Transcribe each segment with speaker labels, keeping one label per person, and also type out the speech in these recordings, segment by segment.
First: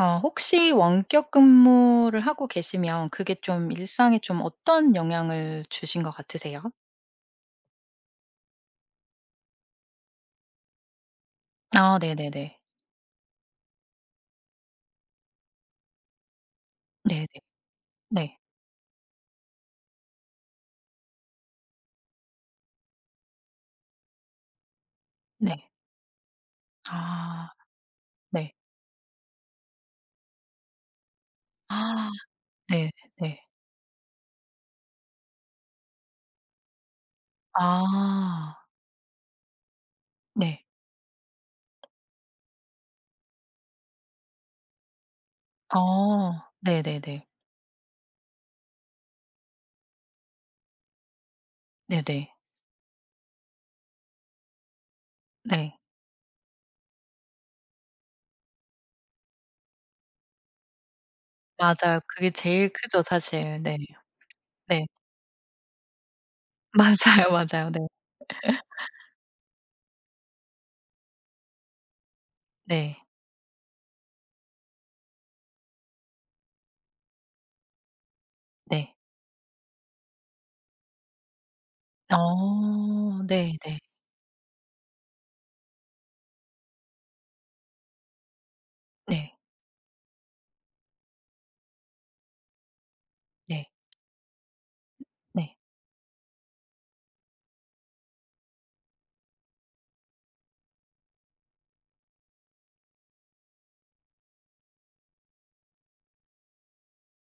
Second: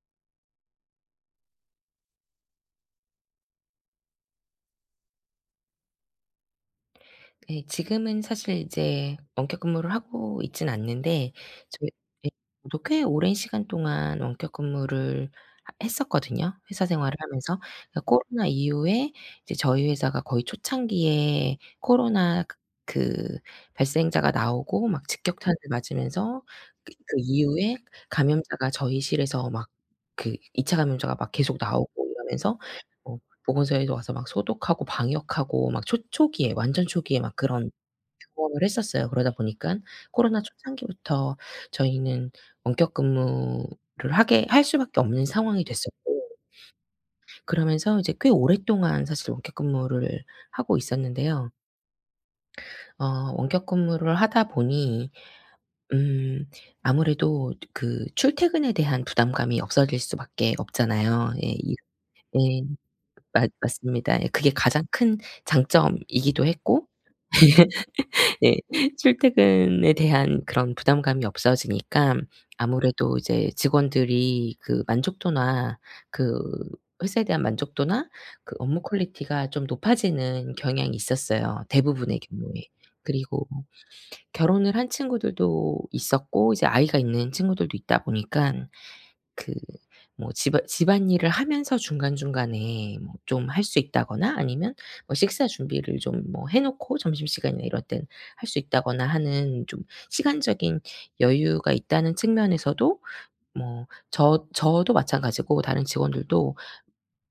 Speaker 1: 어 혹시 원격 근무를 하고 계시면 그게 좀 일상에 좀 어떤 영향을 주신 것 같으세요?
Speaker 2: 네. 지금은 사실 이제 원격 근무를 하고 있진 않는데 저
Speaker 1: 아
Speaker 2: 예.
Speaker 1: 네네네.
Speaker 2: 저도 꽤 오랜 시간 동안 원격 근무를 하 했었거든요, 회사 생활을
Speaker 1: 네네.
Speaker 2: 하면서. 그러니까
Speaker 1: 네.
Speaker 2: 코로나 이후에 이제 저희 회사가 거의 초창기에 코로나 그그 발생자가 나오고 막 직격탄을
Speaker 1: 네.
Speaker 2: 맞으면서 그
Speaker 1: 아
Speaker 2: 이후에
Speaker 1: 네.
Speaker 2: 감염자가 저희 실에서 막 그 2 차 감염자가 막 계속 나오고
Speaker 1: 아
Speaker 2: 이러면서
Speaker 1: 네.
Speaker 2: 어
Speaker 1: 네.
Speaker 2: 보건소에도 와서 막 소독하고 방역하고 막 초 초기에 완전 초기에 막 그런
Speaker 1: 아
Speaker 2: 경험을 했었어요. 그러다 보니까 코로나
Speaker 1: 네.
Speaker 2: 초창기부터 저희는 원격 근무를 하게 할 수밖에 없는 상황이 됐었고
Speaker 1: 어 네네네.
Speaker 2: 그러면서 이제 꽤 오랫동안 사실 원격 근무를 하고 있었는데요.
Speaker 1: 네네.
Speaker 2: 어 원격 근무를 하다 보니
Speaker 1: 네.
Speaker 2: 음 아무래도 그 출퇴근에 대한 부담감이 없어질 수밖에 없잖아요. 예. 이
Speaker 1: 맞아요. 그게
Speaker 2: 예.
Speaker 1: 제일 크죠
Speaker 2: 맞
Speaker 1: 사실. 네.
Speaker 2: 맞습니다. 예, 그게 가장
Speaker 1: 네.
Speaker 2: 큰 장점이기도 했고
Speaker 1: 맞아요, 맞아요. 네.
Speaker 2: 예, 출퇴근에 대한 그런 부담감이 없어지니까
Speaker 1: 네.
Speaker 2: 아무래도 이제 직원들이 그 만족도나 그 회사에 대한 만족도나 그 업무
Speaker 1: 네.
Speaker 2: 퀄리티가 좀 높아지는 경향이 있었어요, 대부분의 경우에.
Speaker 1: 어
Speaker 2: 그리고
Speaker 1: 네네.
Speaker 2: 결혼을 한 친구들도 있었고 이제 아이가 있는 친구들도 있다 보니깐
Speaker 1: 네.
Speaker 2: 그 뭐 집안일을 하면서 중간중간에 뭐 좀 할
Speaker 1: 네.
Speaker 2: 수 있다거나 아니면 뭐 식사
Speaker 1: 네.
Speaker 2: 준비를 좀 뭐 해 놓고 점심시간이나 이럴 땐 할 수 있다거나 하는 좀 시간적인 여유가 있다는 측면에서도 뭐 저도 마찬가지고 다른 직원들도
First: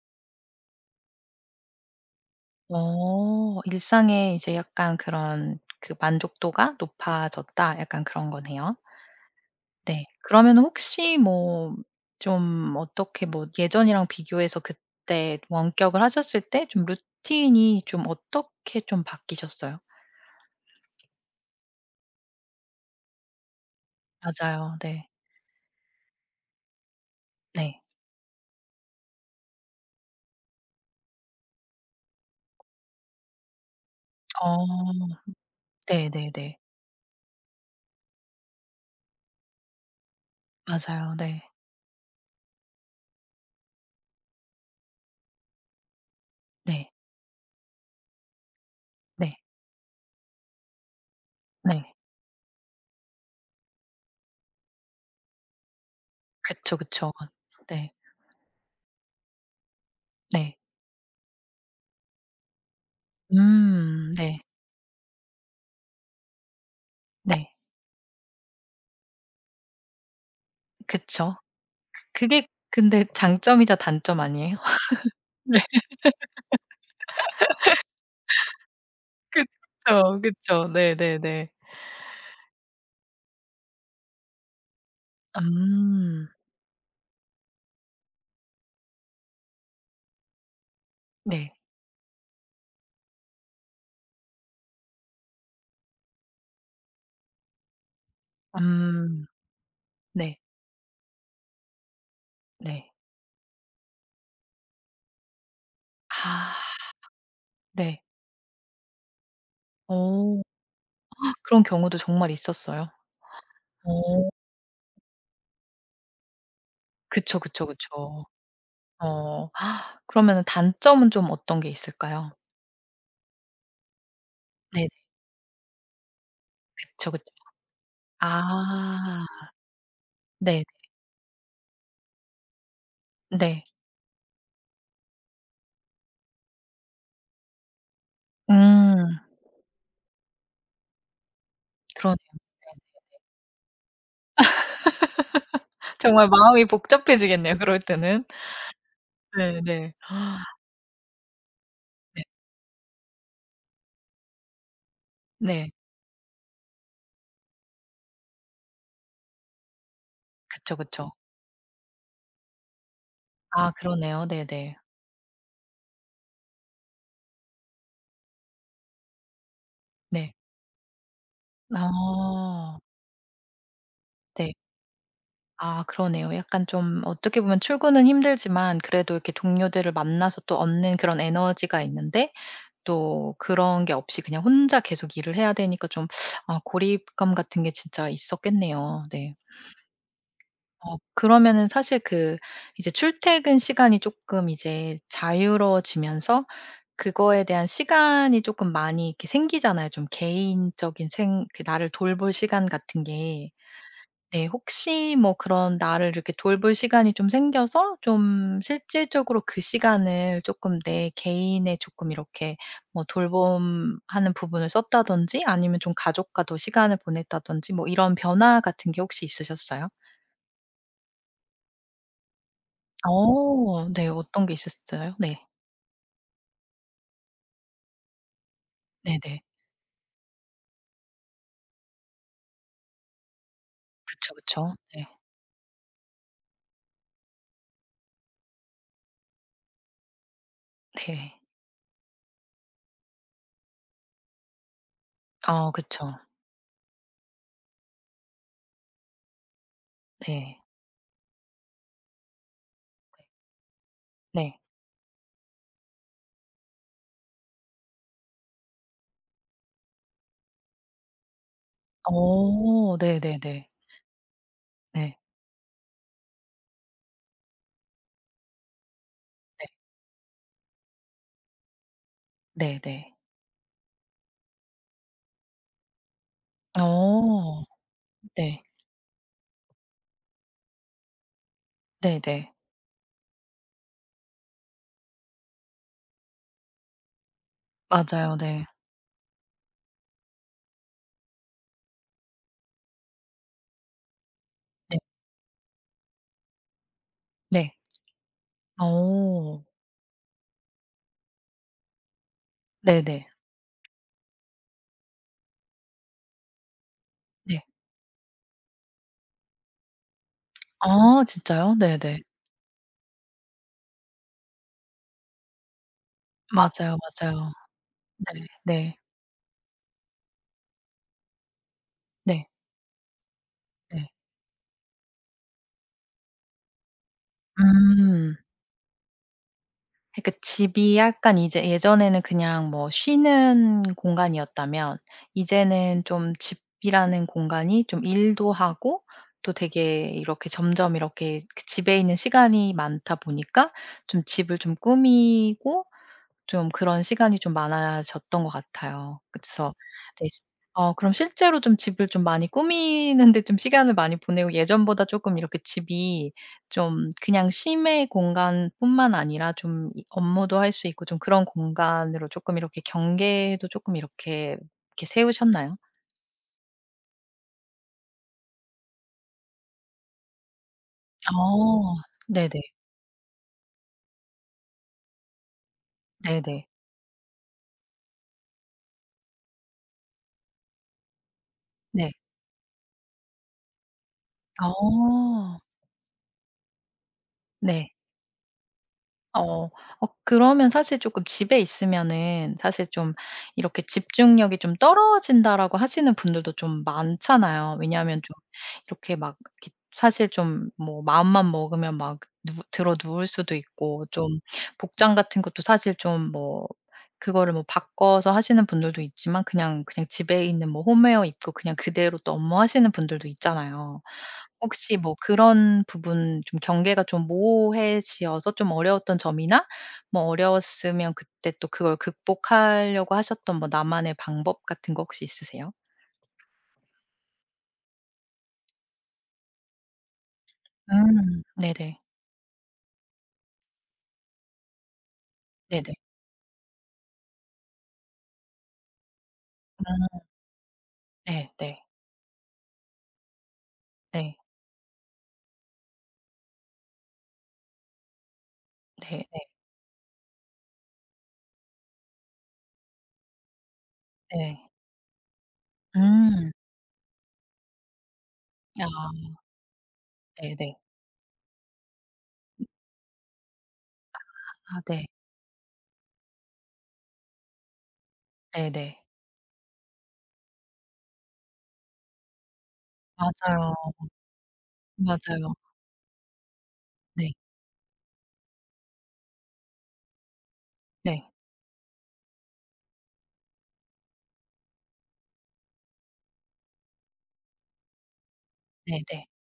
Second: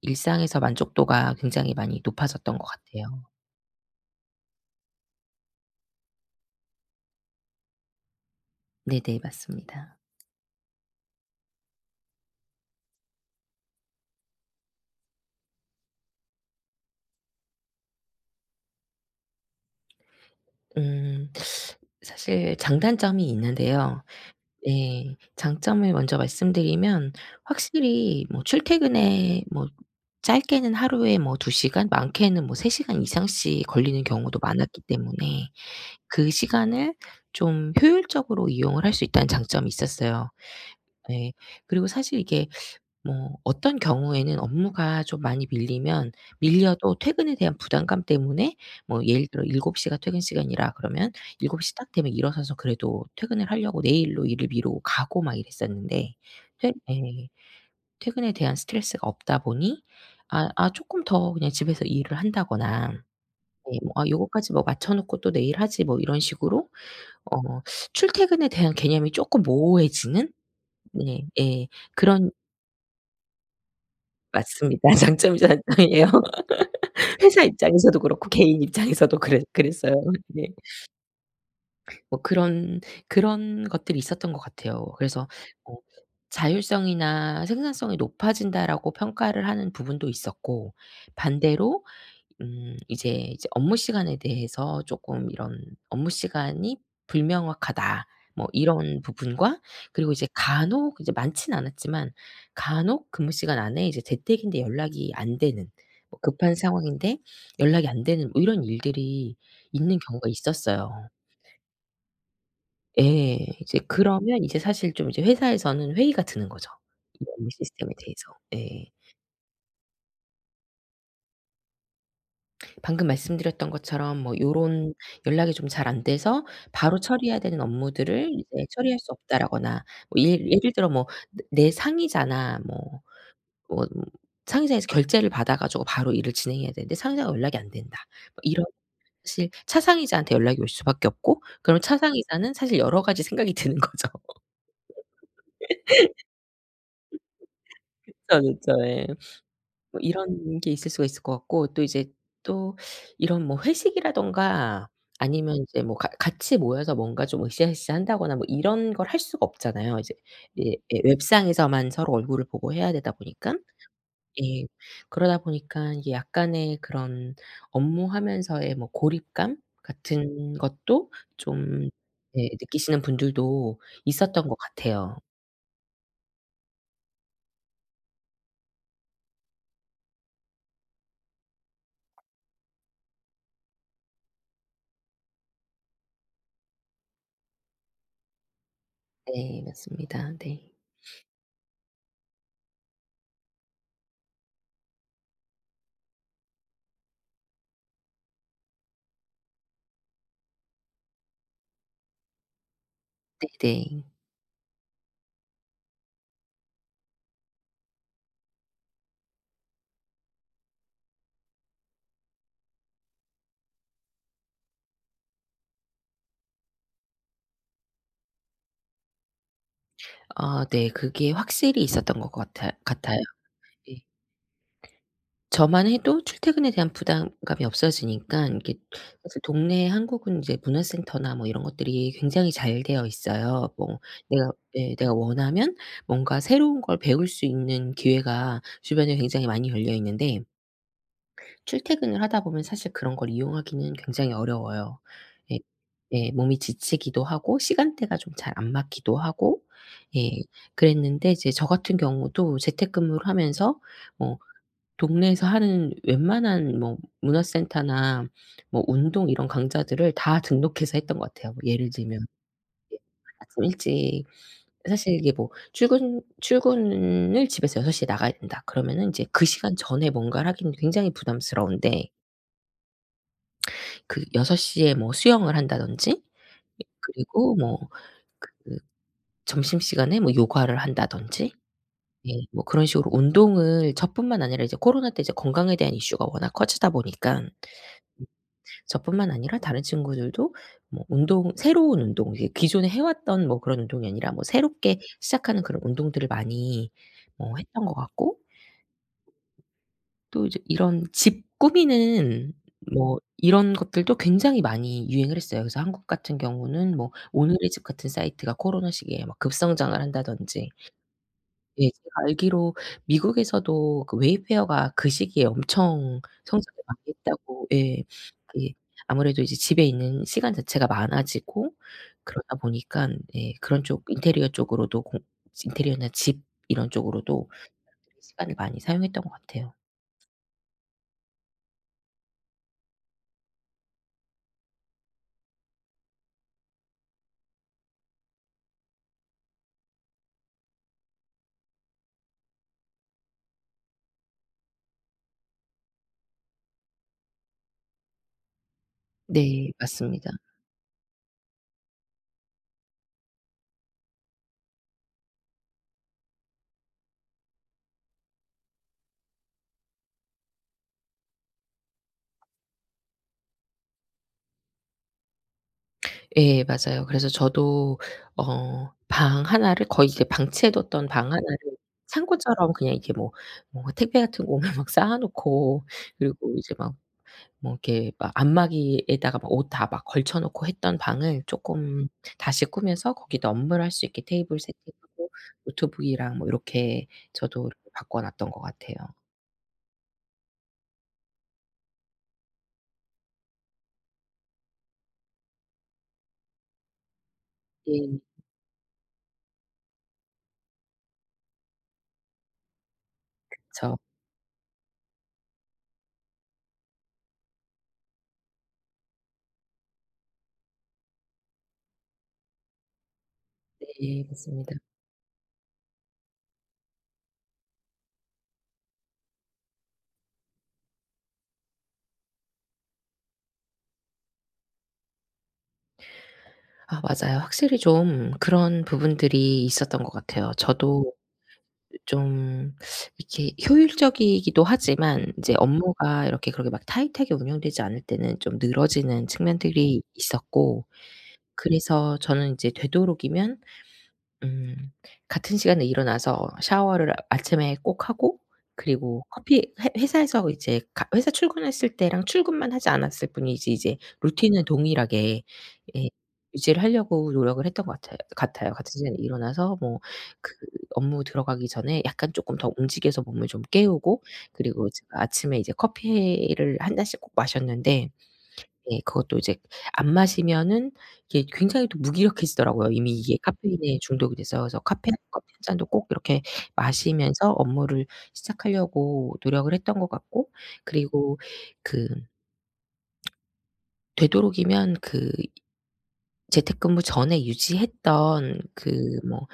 Speaker 2: 일상에서 만족도가 굉장히 많이 높아졌던 것 같아요.
Speaker 1: 어. 일상에 이제 약간 그런 그 만족도가 높아졌다 약간 그런 거네요.
Speaker 2: 네네. 맞습니다.
Speaker 1: 네. 그러면 혹시 뭐 좀 어떻게 뭐 예전이랑 비교해서 그때 원격을 하셨을 때 좀 루틴이 좀 어떻게 좀 바뀌셨어요?
Speaker 2: 음 사실 장단점이 있는데요.
Speaker 1: 맞아요. 네.
Speaker 2: 네. 장점을 먼저 말씀드리면
Speaker 1: 네.
Speaker 2: 확실히 뭐 출퇴근에 뭐 짧게는 하루에 뭐 2 시간 많게는 뭐 3 시간 이상씩 걸리는 경우도 많았기
Speaker 1: 어.
Speaker 2: 때문에 그
Speaker 1: 네네네.
Speaker 2: 시간을 좀 효율적으로 이용을 할 수 있다는 장점이 있었어요.
Speaker 1: 맞아요.
Speaker 2: 예.
Speaker 1: 네.
Speaker 2: 그리고 사실 이게 뭐 어떤 경우에는 업무가 좀 많이 밀리면
Speaker 1: 네.
Speaker 2: 밀려도 퇴근에 대한 부담감 때문에 뭐 예를
Speaker 1: 네.
Speaker 2: 들어 7 시가 퇴근 시간이라 그러면 7시 딱
Speaker 1: 네.
Speaker 2: 되면 일어서서 그래도 퇴근을 하려고 내일로 일을 미루고 가고 막 이랬었는데 퇴
Speaker 1: 그쵸, 그쵸.
Speaker 2: 예.
Speaker 1: 네.
Speaker 2: 퇴근에 대한 스트레스가 없다 보니
Speaker 1: 네.
Speaker 2: 쪼끔 더 그냥 집에서 일을 한다거나 예, 뭐 '아
Speaker 1: 음. 네.
Speaker 2: 요거까지 뭐 맞춰 놓고 또 내일 하지.' 뭐 이런 식으로
Speaker 1: 네.
Speaker 2: 어 출퇴근에 대한 개념이 쪼끔 모호해지는, 네
Speaker 1: 그쵸.
Speaker 2: 예. 그런
Speaker 1: 그게 근데 장점이자 단점 아니에요?
Speaker 2: 맞습니다. 장점이
Speaker 1: 네.
Speaker 2: 장점이에요. 회사 입장에서도 그렇고 개인 입장에서도 그랬어요.
Speaker 1: 그쵸,
Speaker 2: 네.
Speaker 1: 그쵸. 네네네.
Speaker 2: 뭐 그런 것들이 있었던 것 같아요. 그래서 뭐
Speaker 1: 음.
Speaker 2: 자율성이나 생산성이 높아진다라고 평가를 하는 부분도 있었고
Speaker 1: 네.
Speaker 2: 반대로 이제 업무 시간에 대해서 조금 이런 업무 시간이 불명확하다 뭐 이런
Speaker 1: 음.
Speaker 2: 부분과 그리고 이제
Speaker 1: 네.
Speaker 2: 간혹 이제 많지는 않았지만
Speaker 1: 네.
Speaker 2: 간혹 근무 시간 안에 이제 재택인데 연락이 안 되는 뭐 급한
Speaker 1: 아
Speaker 2: 상황인데 연락이
Speaker 1: 네.
Speaker 2: 안 되는 뭐 이런 일들이 있는 경우가
Speaker 1: 어.
Speaker 2: 있었어요.
Speaker 1: 그런 경우도 정말 있었어요?
Speaker 2: 예. 이제
Speaker 1: 어.
Speaker 2: 그러면 이제 사실 좀 이제 회사에서는 회의가 드는 거죠. 이
Speaker 1: 그쵸,
Speaker 2: 업무
Speaker 1: 그쵸,
Speaker 2: 시스템에
Speaker 1: 그쵸.
Speaker 2: 대해서. 예.
Speaker 1: 어. 그러면은 단점은 좀 어떤 게 있을까요?
Speaker 2: 방금 말씀드렸던 것처럼 뭐
Speaker 1: 네네.
Speaker 2: 요런 연락이 좀 잘 안 돼서 바로
Speaker 1: 그쵸, 그쵸.
Speaker 2: 처리해야 되는 업무들을 이제 처리할 수
Speaker 1: 아.
Speaker 2: 없다라거나 뭐 예,
Speaker 1: 네네.
Speaker 2: 예를 들어 뭐 내 상의자나 뭐
Speaker 1: 네.
Speaker 2: 뭐 상의자에서 결제를 받아 가지고 바로 일을 진행해야 되는데 상의자가 연락이 안 된다. 뭐
Speaker 1: 음.
Speaker 2: 이런, 사실 차상의자한테 연락이 올 수밖에 없고 그러면
Speaker 1: 그러네요.
Speaker 2: 차상의자는 사실
Speaker 1: 네.
Speaker 2: 여러 가지 생각이 드는 거죠.
Speaker 1: 정말 마음이 복잡해지겠네요, 그럴 때는.
Speaker 2: 그쵸, 그쵸. 예.
Speaker 1: 네네. 네.
Speaker 2: 뭐 이런 게 있을 수가 있을 것 같고 또 이제
Speaker 1: 네.
Speaker 2: 또 이런 뭐 회식이라든가 아니면
Speaker 1: 네.
Speaker 2: 이제 뭐 가 같이 모여서 뭔가 좀 으쌰으쌰 한다거나 뭐 이런 걸 할 수가 없잖아요. 이제 예
Speaker 1: 그쵸,
Speaker 2: 예,
Speaker 1: 그쵸.
Speaker 2: 웹상에서만 서로 얼굴을 보고 해야 되다 보니까.
Speaker 1: 아 그러네요.
Speaker 2: 예.
Speaker 1: 네네.
Speaker 2: 그러다 보니까 이게 약간의 그런 업무하면서의 뭐 고립감
Speaker 1: 네.
Speaker 2: 같은 것도 좀, 예,
Speaker 1: 아
Speaker 2: 느끼시는 분들도 있었던
Speaker 1: 네.
Speaker 2: 것 같아요.
Speaker 1: 아 그러네요. 약간 좀 어떻게 보면 출근은 힘들지만 그래도 이렇게 동료들을 만나서 또 얻는 그런 에너지가 있는데 또 그런 게 없이 그냥 혼자 계속 일을 해야 되니까 좀 아 고립감 같은 게 진짜 있었겠네요. 네.
Speaker 2: 네 맞습니다. 네.
Speaker 1: 어 그러면은 사실 그 이제 출퇴근 시간이 쪼끔 이제 자유로워지면서 그거에 대한 시간이 쪼끔 많이 이렇게 생기잖아요. 좀 개인적인 생 그 나를 돌볼 시간 같은 게.
Speaker 2: 네네.
Speaker 1: 네. 혹시 뭐 그런 나를 이렇게 돌볼 시간이 좀 생겨서 좀 실질적으로 그 시간을 조금 내 개인에 조금 이렇게 뭐 돌봄하는 부분을 썼다든지 아니면 좀 가족과 더 시간을 보냈다든지 뭐 이런 변화 같은 게 혹시 있으셨어요?
Speaker 2: 아 네. 그게 확실히 있었던 것 같아요.
Speaker 1: 어
Speaker 2: 예.
Speaker 1: 네. 어떤 게 있었어요? 네.
Speaker 2: 저만 해도 출퇴근에 대한 부담감이 없어지니까 이게
Speaker 1: 네네.
Speaker 2: 사실 동네, 한국은 인제 문화센터나 뭐 이런 것들이 굉장히 잘 되어 있어요. 뭐
Speaker 1: 그쵸, 그쵸. 네.
Speaker 2: 내가 원하면 뭔가 새로운 걸 배울 수 있는 기회가 주변에 굉장히 많이 열려 있는데
Speaker 1: 네.
Speaker 2: 출퇴근을 하다 보면 사실 그런 걸 이용하기는 굉장히 어려워요. 예.
Speaker 1: 아 그쵸.
Speaker 2: 예. 몸이 지치기도 하고 시간대가 좀 잘 안 맞기도 하고, 예.
Speaker 1: 네.
Speaker 2: 그랬는데 이제 저 같은 경우도 재택근무를 하면서 뭐
Speaker 1: 네.
Speaker 2: 동네에서 하는 웬만한 뭐 문화센터나 뭐 운동 이런 강좌들을 다 등록해서 했던 것 같아요. 뭐 예를 들면,
Speaker 1: 어
Speaker 2: 예, 아침
Speaker 1: 네네네.
Speaker 2: 일찍 사실
Speaker 1: 네.
Speaker 2: 이게 뭐 "출근을 집에서 6 시에 나가야 된다." 그러면은 인제 그
Speaker 1: 네.
Speaker 2: 시간 전에 뭔가를 하기는 굉장히 부담스러운데
Speaker 1: 네네.
Speaker 2: 그여섯 시에 뭐 수영을 한다든지 예, 그리고
Speaker 1: 어.
Speaker 2: 뭐
Speaker 1: 네.
Speaker 2: 그 점심시간에 뭐 요가를 한다든지 예,
Speaker 1: 네네.
Speaker 2: 뭐 그런 식으로 운동을, 저뿐만 아니라 이제 코로나 때 이제 건강에 대한 이슈가 워낙 커지다 보니까
Speaker 1: 맞아요. 네.
Speaker 2: 저뿐만 아니라 다른 친구들도 뭐 운동 새로운 운동, 이게 기존에 해 왔던 뭐 그런 운동이 아니라 뭐
Speaker 1: 네.
Speaker 2: 새롭게 시작하는 그런 운동들을 많이 뭐
Speaker 1: 네.
Speaker 2: 했던 것 같고,
Speaker 1: 어.
Speaker 2: 또 이제 이런 집 꾸미는 뭐
Speaker 1: 네네.
Speaker 2: 이런 것들도 굉장히 많이 유행을 했어요. 그래서 한국 같은 경우는 뭐
Speaker 1: 네.
Speaker 2: 오늘의 집 같은 사이트가 코로나 시기에 막 급성장을 한다든지,
Speaker 1: 아 진짜요?
Speaker 2: 예 제가
Speaker 1: 네네.
Speaker 2: 알기로 미국에서도 그 웨이페어가 그 시기에 엄청 성장을
Speaker 1: 맞아요,
Speaker 2: 많이
Speaker 1: 맞아요.
Speaker 2: 했다고. 예.
Speaker 1: 네.
Speaker 2: 예.
Speaker 1: 네.
Speaker 2: 아무래도 이제 집에 있는 시간 자체가 많아지고
Speaker 1: 네.
Speaker 2: 그러다 보니깐 예, 그런 쪽
Speaker 1: 네.
Speaker 2: 인테리어 쪽으로도 공 인테리어나 집 이런 쪽으로도
Speaker 1: 음.
Speaker 2: 시간을 많이 사용했던 것 같아요.
Speaker 1: 그러니까 집이 약간 이제 예전에는 그냥 뭐 쉬는 공간이었다면 이제는 좀 집이라는 공간이 좀 일도 하고 또 되게 이렇게 점점 이렇게 그 집에 있는 시간이 많다 보니까 좀 집을 좀 꾸미고 좀 그런 시간이 좀 많아졌던 것 같아요.
Speaker 2: 네
Speaker 1: 그래서 이제
Speaker 2: 맞습니다.
Speaker 1: 시 어 그럼 실제로 좀 집을 좀 많이 꾸미는 데 좀 시간을 많이 보내고 예전보다 쪼끔 이렇게 집이 좀 그냥 쉼의 공간뿐만 아니라 좀 이 업무도 할 수 있고 좀 그런 공간으로 쪼끔 이렇게 경계도 쪼끔 이렇게, 이렇게 세우셨나요?
Speaker 2: 예 맞아요. 그래서 저도 어방나를 거의 이제 방치해 뒀던 방 하나를
Speaker 1: 어. 네네.
Speaker 2: 창고처럼 그냥 이게 뭐 택배 같은 거 오면 막 쌓아 놓고 그리고
Speaker 1: 네네.
Speaker 2: 이제 막 뭐 이렇게 막 안마기에다가 옷 다 막 걸쳐 놓고 했던 방을 조금
Speaker 1: 네.
Speaker 2: 다시 꾸면서 거기다 업무를 할 수 있게 테이블 세팅하고
Speaker 1: 어.
Speaker 2: 노트북이랑 뭐 이렇게 저도 이렇게
Speaker 1: 네.
Speaker 2: 바꿔 놨던 것 같아요.
Speaker 1: 어. 어 그러면 사실 조금 집에 있으면은 사실 좀 이렇게 "집중력이 좀 떨어진다."라고 하시는 분들도 좀 많잖아요.
Speaker 2: 예.
Speaker 1: 왜냐하면 좀 이렇게 막 이렇게 사실 좀 뭐 마음만 먹으면 막 누 들어 누울 수도 있고
Speaker 2: 그
Speaker 1: 좀 복장 같은 것도 사실 좀 뭐 그거를 뭐 바꿔서 하시는 분들도 있지만 그냥 집에 있는 뭐 홈웨어 입고 그냥 그대로 또 업무하시는 분들도 있잖아요.
Speaker 2: 네 맞습니다.
Speaker 1: 혹시 뭐 그런 부분 좀 경계가 좀 모호해지어서 좀 어려웠던 점이나 뭐 어려웠으면 그때 또 그걸 극복하려고 하셨던 뭐 나만의 방법 같은 거 혹시 있으세요?
Speaker 2: 아 맞아요. 확실히 좀 그런 부분들이 있었던 것 같아요. 저도
Speaker 1: 음. 네네.
Speaker 2: 좀 이렇게 효율적이기도 하지만 이제
Speaker 1: 네네.
Speaker 2: 업무가 이렇게 그렇게 막 타이트하게 운영되지 않을 때는 좀 늘어지는 측면들이
Speaker 1: 음.
Speaker 2: 있었고,
Speaker 1: 네 네.
Speaker 2: 그래서 저는 이제 되도록이면
Speaker 1: 네.
Speaker 2: 음. 같은 시간에 일어나서 샤워를 아침에 꼭 하고 그리고
Speaker 1: 네 네
Speaker 2: 커피 회 회사에서 이제 가 회사 출근했을 때랑 출근만 하지 않았을 뿐이지 이제 루틴은
Speaker 1: 네.
Speaker 2: 동일하게 예,
Speaker 1: 음.
Speaker 2: 유지를 하려고 노력을 했던 것 같아요. 같은 시간에
Speaker 1: 아
Speaker 2: 일어나서 뭐 그
Speaker 1: 네네.
Speaker 2: 업무 들어가기 전에 약간 쪼끔 더 움직여서 몸을 좀 깨우고
Speaker 1: 아
Speaker 2: 그리고
Speaker 1: 네.
Speaker 2: 제가 아침에 이제 커피를 한 잔씩 꼭 마셨는데, 네.
Speaker 1: 네네.
Speaker 2: 그것도 이제 안 마시면은 이게 굉장히 또 무기력해지더라고요. 이미 이게
Speaker 1: 맞아요.
Speaker 2: 카페인에 중독이 돼서, 그래서 카페 커피
Speaker 1: 맞아요.
Speaker 2: 한 잔도 꼭 이렇게
Speaker 1: 네.
Speaker 2: 마시면서 업무를 시작하려고 노력을 했던 것 같고,
Speaker 1: 네.
Speaker 2: 그리고 그 되도록이면 재택근무 전에 유지했던 그
Speaker 1: 네네.
Speaker 2: 뭐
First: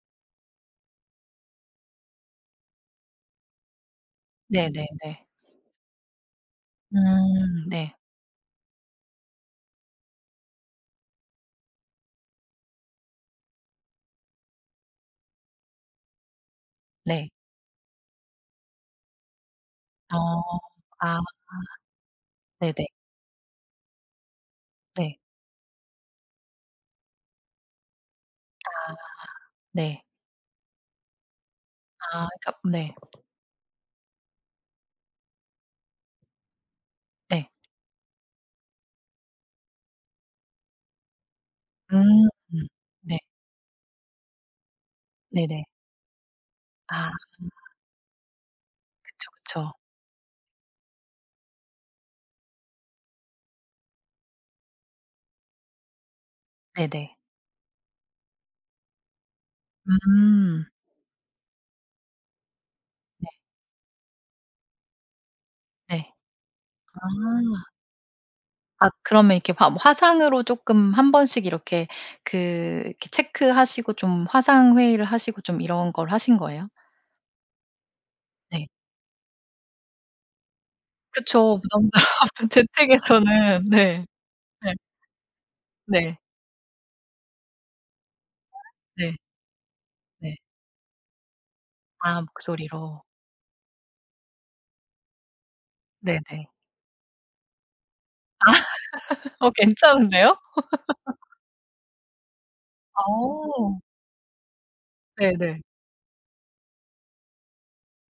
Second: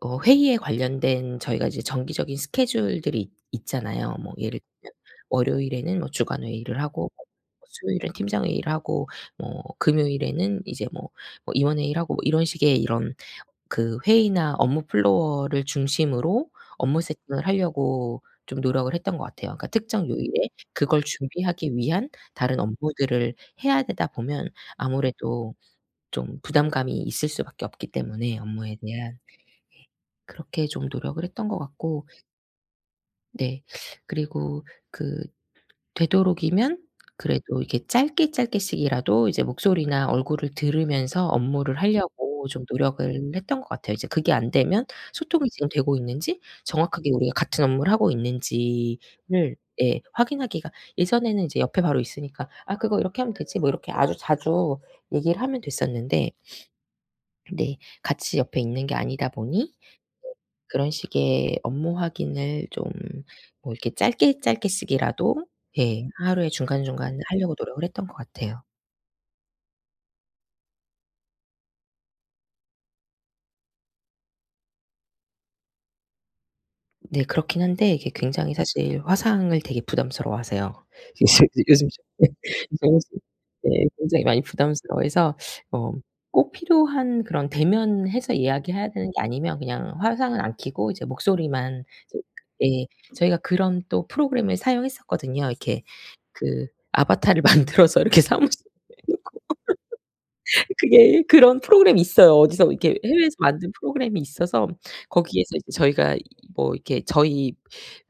Speaker 2: 회의에 관련된 저희가 이제 정기적인 스케줄들이 있 있잖아요. 뭐 예를 들면
Speaker 1: 네네네.
Speaker 2: 월요일에는 뭐 주간 회의를 하고 뭐
Speaker 1: 음.
Speaker 2: 수요
Speaker 1: 네.
Speaker 2: 일은 팀장 회의를 하고 뭐 금요일에는 이제 뭐 임원 회의를 하고 뭐 이런 식의 이런 그 회의나 업무 플로어를 중심으로 업무
Speaker 1: 네.
Speaker 2: 세팅을 하려고 좀 노력을 했던 것 같아요. 그러니까 특정 요일에
Speaker 1: 어.
Speaker 2: 그걸
Speaker 1: 아
Speaker 2: 준비하기 위한 다른
Speaker 1: 네네. 네.
Speaker 2: 업무들을 해야 되다 보면
Speaker 1: 네.
Speaker 2: 아무래도 좀 부담감이 있을 수밖에 없기 때문에, 업무에
Speaker 1: 아
Speaker 2: 대한. 네.
Speaker 1: 네.
Speaker 2: 그렇게 좀 노력을 했던 것 같고
Speaker 1: 아 그러니까 네.
Speaker 2: 네. 그리고 그 되도록이면
Speaker 1: 네.
Speaker 2: 그래도 이게 짧게 짧게씩이라도 이제 목소리나 얼굴을 들으면서 업무를
Speaker 1: 음.
Speaker 2: 하려고 좀
Speaker 1: 음. 네.
Speaker 2: 노력을 했던 것 같아요. 이제 그게 안 되면 소통이
Speaker 1: 네네.
Speaker 2: 지금 되고 있는지, 정확하게
Speaker 1: 아
Speaker 2: 우리가 같은 업무를 하고
Speaker 1: 그쵸,
Speaker 2: 있는지를
Speaker 1: 그쵸.
Speaker 2: 예 확인하기가, 예전에는 이제 옆에 바로 있으니까 '아, 그거 이렇게 하면 되지.' 뭐 이렇게 아주 자주 얘기를 하면 됐었는데
Speaker 1: 네네.
Speaker 2: 네, 같이 옆에 있는 게 아니다 보니
Speaker 1: 음.
Speaker 2: 그런 식의 업무 확인을 좀
Speaker 1: 네.
Speaker 2: 뭐 이렇게 짧게 짧게 쓰기라도 예,
Speaker 1: 네.
Speaker 2: 하루에
Speaker 1: 아.
Speaker 2: 중간중간 하려고 노력을 했던 것 같아요.
Speaker 1: 아 그러면 이렇게 화 화상으로 쪼끔 한 번씩 이렇게 그 이렇게 체크하시고 좀 화상 회의를 하시고 좀 이런 걸 하신 거예요?
Speaker 2: 네 그렇긴 한데 이게 굉장히
Speaker 1: 네.
Speaker 2: 사실 화상을 되게 부담스러워하세요. 요즘
Speaker 1: 그쵸.
Speaker 2: 요즘 좀
Speaker 1: 부담스러워하죠 재택에서는.
Speaker 2: 네.
Speaker 1: 네.
Speaker 2: 굉장히 많이
Speaker 1: 네.
Speaker 2: 부담스러워해서 어
Speaker 1: 네.
Speaker 2: 꼭 필요한 그런 대면해서 이야기해야 되는
Speaker 1: 네.
Speaker 2: 게 아니면 그냥
Speaker 1: 네.
Speaker 2: 화상은 안 켜고 이제 목소리만
Speaker 1: 아
Speaker 2: 이제 예,
Speaker 1: 목소리로.
Speaker 2: 저희가 그런 또 프로그램을 사용했었거든요. 이렇게
Speaker 1: 네네.
Speaker 2: 아바타를 만들어서 이렇게 사무실에 해
Speaker 1: 어
Speaker 2: 놓고.
Speaker 1: 괜찮은데요?
Speaker 2: 그게, 그런 프로그램이 있어요. 어디서 이렇게 해외에서 만든
Speaker 1: 어.
Speaker 2: 프로그램이 있어서 거기에서
Speaker 1: 네네.
Speaker 2: 이제 저희가 이 뭐 이렇게 저희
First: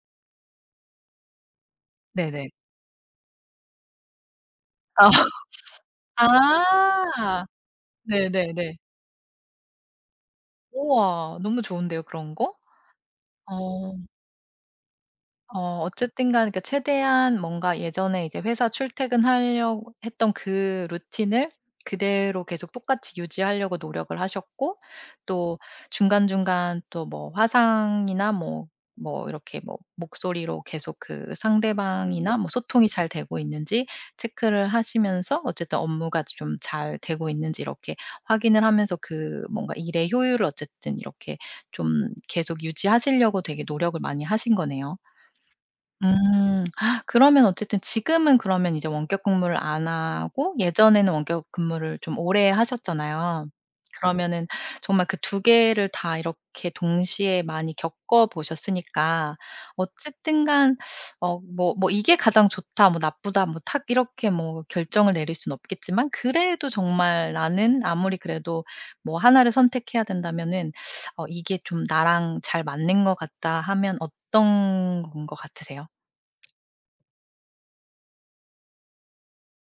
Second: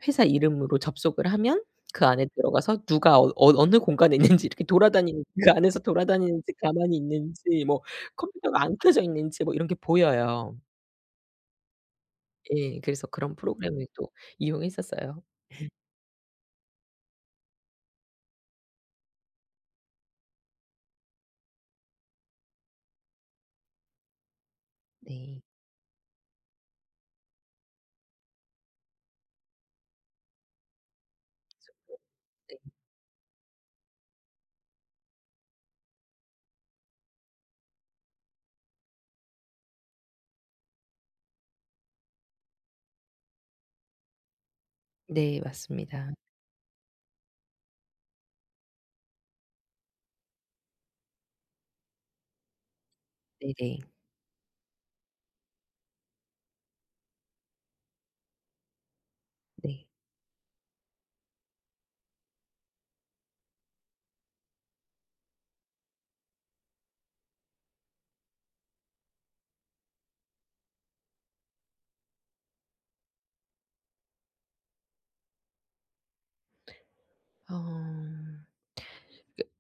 Speaker 2: 회사 이름으로 접속을 하면 그 안에
Speaker 1: 네네.
Speaker 2: 들어가서 누가 어느 공간에 있는지, 이렇게
Speaker 1: 아.
Speaker 2: 돌아다니는, 그 안에서 돌아다니는지 가만히
Speaker 1: 아.
Speaker 2: 있는지 뭐 컴퓨터가
Speaker 1: 네네네.
Speaker 2: 안 켜져 있는지 뭐 이런 게 보여요.
Speaker 1: 우와. 너무 좋은데요 그런 거?
Speaker 2: 예. 그래서 그런 프로그램을
Speaker 1: 어.
Speaker 2: 또 이용했었어요.
Speaker 1: 어 어쨌든 간에 그러니까 최대한 뭔가 예전에 이제 회사 출퇴근하려 했던 그 루틴을 그대로 계속 똑같이 유지하려고 노력을 하셨고
Speaker 2: 네.
Speaker 1: 또 중간중간 또 뭐 화상이나 뭐 뭐 이렇게 뭐 목소리로 계속 그 상대방이나 뭐
Speaker 2: 네.
Speaker 1: 소통이 잘 되고 있는지 체크를 하시면서 어쨌든 업무가 좀 잘 되고 있는지 이렇게 확인을 하면서 그 뭔가 일의 효율을 어쨌든 이렇게 좀 계속 유지하시려고 되게 노력을 많이 하신 거네요.
Speaker 2: 네 맞습니다.
Speaker 1: 음. 그러면 어쨌든 지금은 그러면 이제 원격 근무를 안 하고 예전에는 원격 근무를 좀 오래 하셨잖아요.
Speaker 2: 네네.
Speaker 1: 그러면은 정말 그 두 개를 다 이렇게 동시에 많이 겪어 보셨으니까
Speaker 2: 네.
Speaker 1: 어쨌든 간 어 뭐 뭐 '이게 가장 좋다.' 뭐 '나쁘다.' 뭐 탁 이렇게 뭐 결정을 내릴 수는 없겠지만 그래도 정말 나는 아무리 그래도 뭐 하나를 선택해야 된다면은 어 '이게 좀 나랑 잘 맞는 것 같다.' 하면 어떤 건 것 같으세요?
Speaker 2: 어.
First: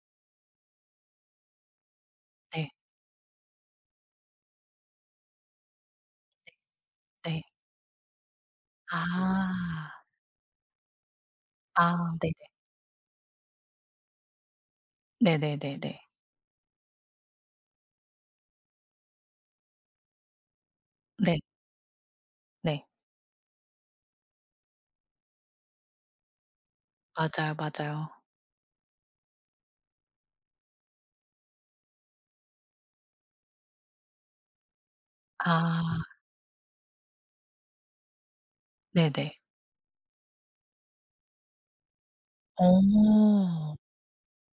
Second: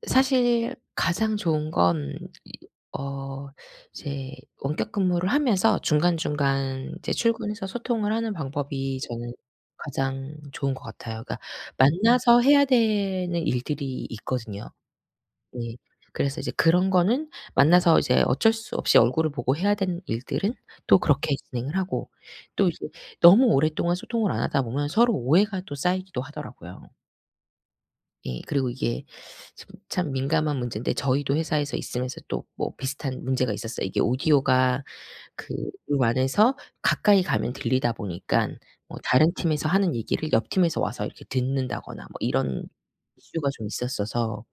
Speaker 2: 사실 가장 좋은 건 이
Speaker 1: 네.
Speaker 2: 어 이제 원격 근무를 하면서 중간중간 이제
Speaker 1: 네.
Speaker 2: 출근해서 소통을 하는 방법이 저는
Speaker 1: 아.
Speaker 2: 가장 좋은 것 같아요. 그러니까
Speaker 1: 아
Speaker 2: 만나서
Speaker 1: 네네.
Speaker 2: 해야 되는 일들이 있거든요. 네.
Speaker 1: 네네네네.
Speaker 2: 그래서 이제 그런 거는, 만나서 이제 어쩔 수 없이 얼굴을 보고 해야 되는 일들은 또 그렇게
Speaker 1: 네.
Speaker 2: 진행을 하고, 또 이제
Speaker 1: 네.
Speaker 2: 너무 오랫동안 소통을 안 하다 보면 서로 오해가 또 쌓이기도 하더라고요.
Speaker 1: 맞아요, 맞아요.
Speaker 2: 예. 그리고 이게 지금 참 민감한 문제인데 저희도 회사에서 있으면서 또 뭐 비슷한 문제가 있었어요. 이게 오디오가 그 룸
Speaker 1: 아
Speaker 2: 안에서 가까이 가면 들리다 보니깐 뭐 다른
Speaker 1: 네네.
Speaker 2: 팀에서 하는 얘기를 옆 팀에서 와서 이렇게 듣는다거나 뭐 이런 이슈가 좀
Speaker 1: 어.
Speaker 2: 있었어서,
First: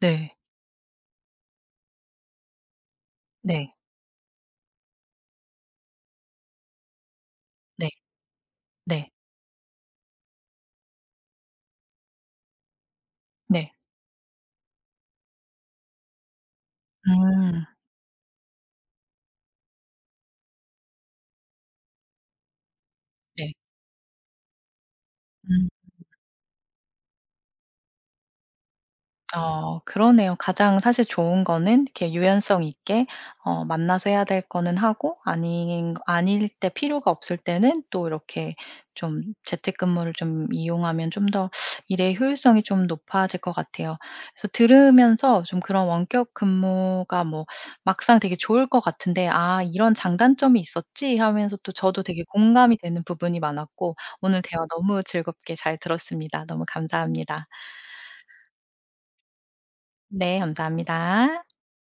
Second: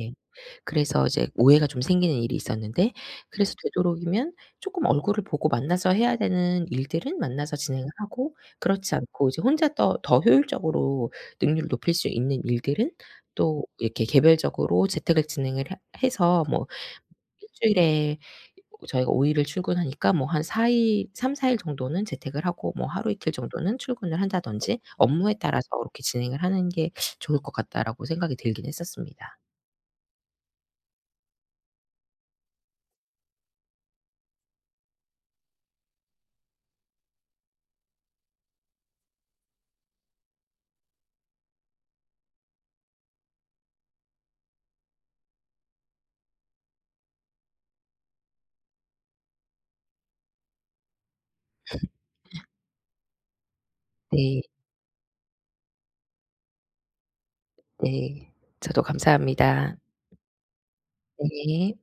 Speaker 2: 예,
Speaker 1: 네.
Speaker 2: 그래서 이제 오해가 좀 생기는 일이 있었는데, 그래서
Speaker 1: 네.
Speaker 2: 되도록이면 쪼끔 얼굴을 보고 만나서 해야 되는 일들은 만나서
Speaker 1: 네.
Speaker 2: 진행을 하고, 그렇지
Speaker 1: 네.
Speaker 2: 않고 이제 혼자 더 효율적으로 능률을 높일 수 있는 일들은 또
Speaker 1: 네.
Speaker 2: 이렇게 개별적으로 재택을 진행을 해 해서 뭐 일
Speaker 1: 음.
Speaker 2: 주일에 저희가 5 일을 출근하니까 뭐 한 사일3-4일 정도는 재택을 하고 뭐 하루 이틀
Speaker 1: 네.
Speaker 2: 정도는 출근을 한다든지 업무에
Speaker 1: 음.
Speaker 2: 따라서 그렇게 진행을 하는 게 좋을 것 같다라고 생각이 들긴 했었습니다.
Speaker 1: 어 그러네요. 가장 사실 좋은 거는 이렇게 유연성 있게 어 만나서 해야 될 거는 하고 아닌 아닐 때 필요가 없을 때는 또 이렇게 좀 재택근무를 좀 이용하면 좀 더 일의 효율성이 좀 높아질 것 같아요. 그래서 들으면서 좀 그런 원격 근무가 뭐 막상 되게 좋을 것 같은데 '아 이런 장단점이 있었지.' 하면서 또 저도 되게 공감이 되는 부분이 많았고 오늘
Speaker 2: 네.
Speaker 1: 대화 너무 즐겁게 잘 들었습니다. 너무 감사합니다.
Speaker 2: 네. 저도 감사합니다.
Speaker 1: 네, 감사합니다.
Speaker 2: 네.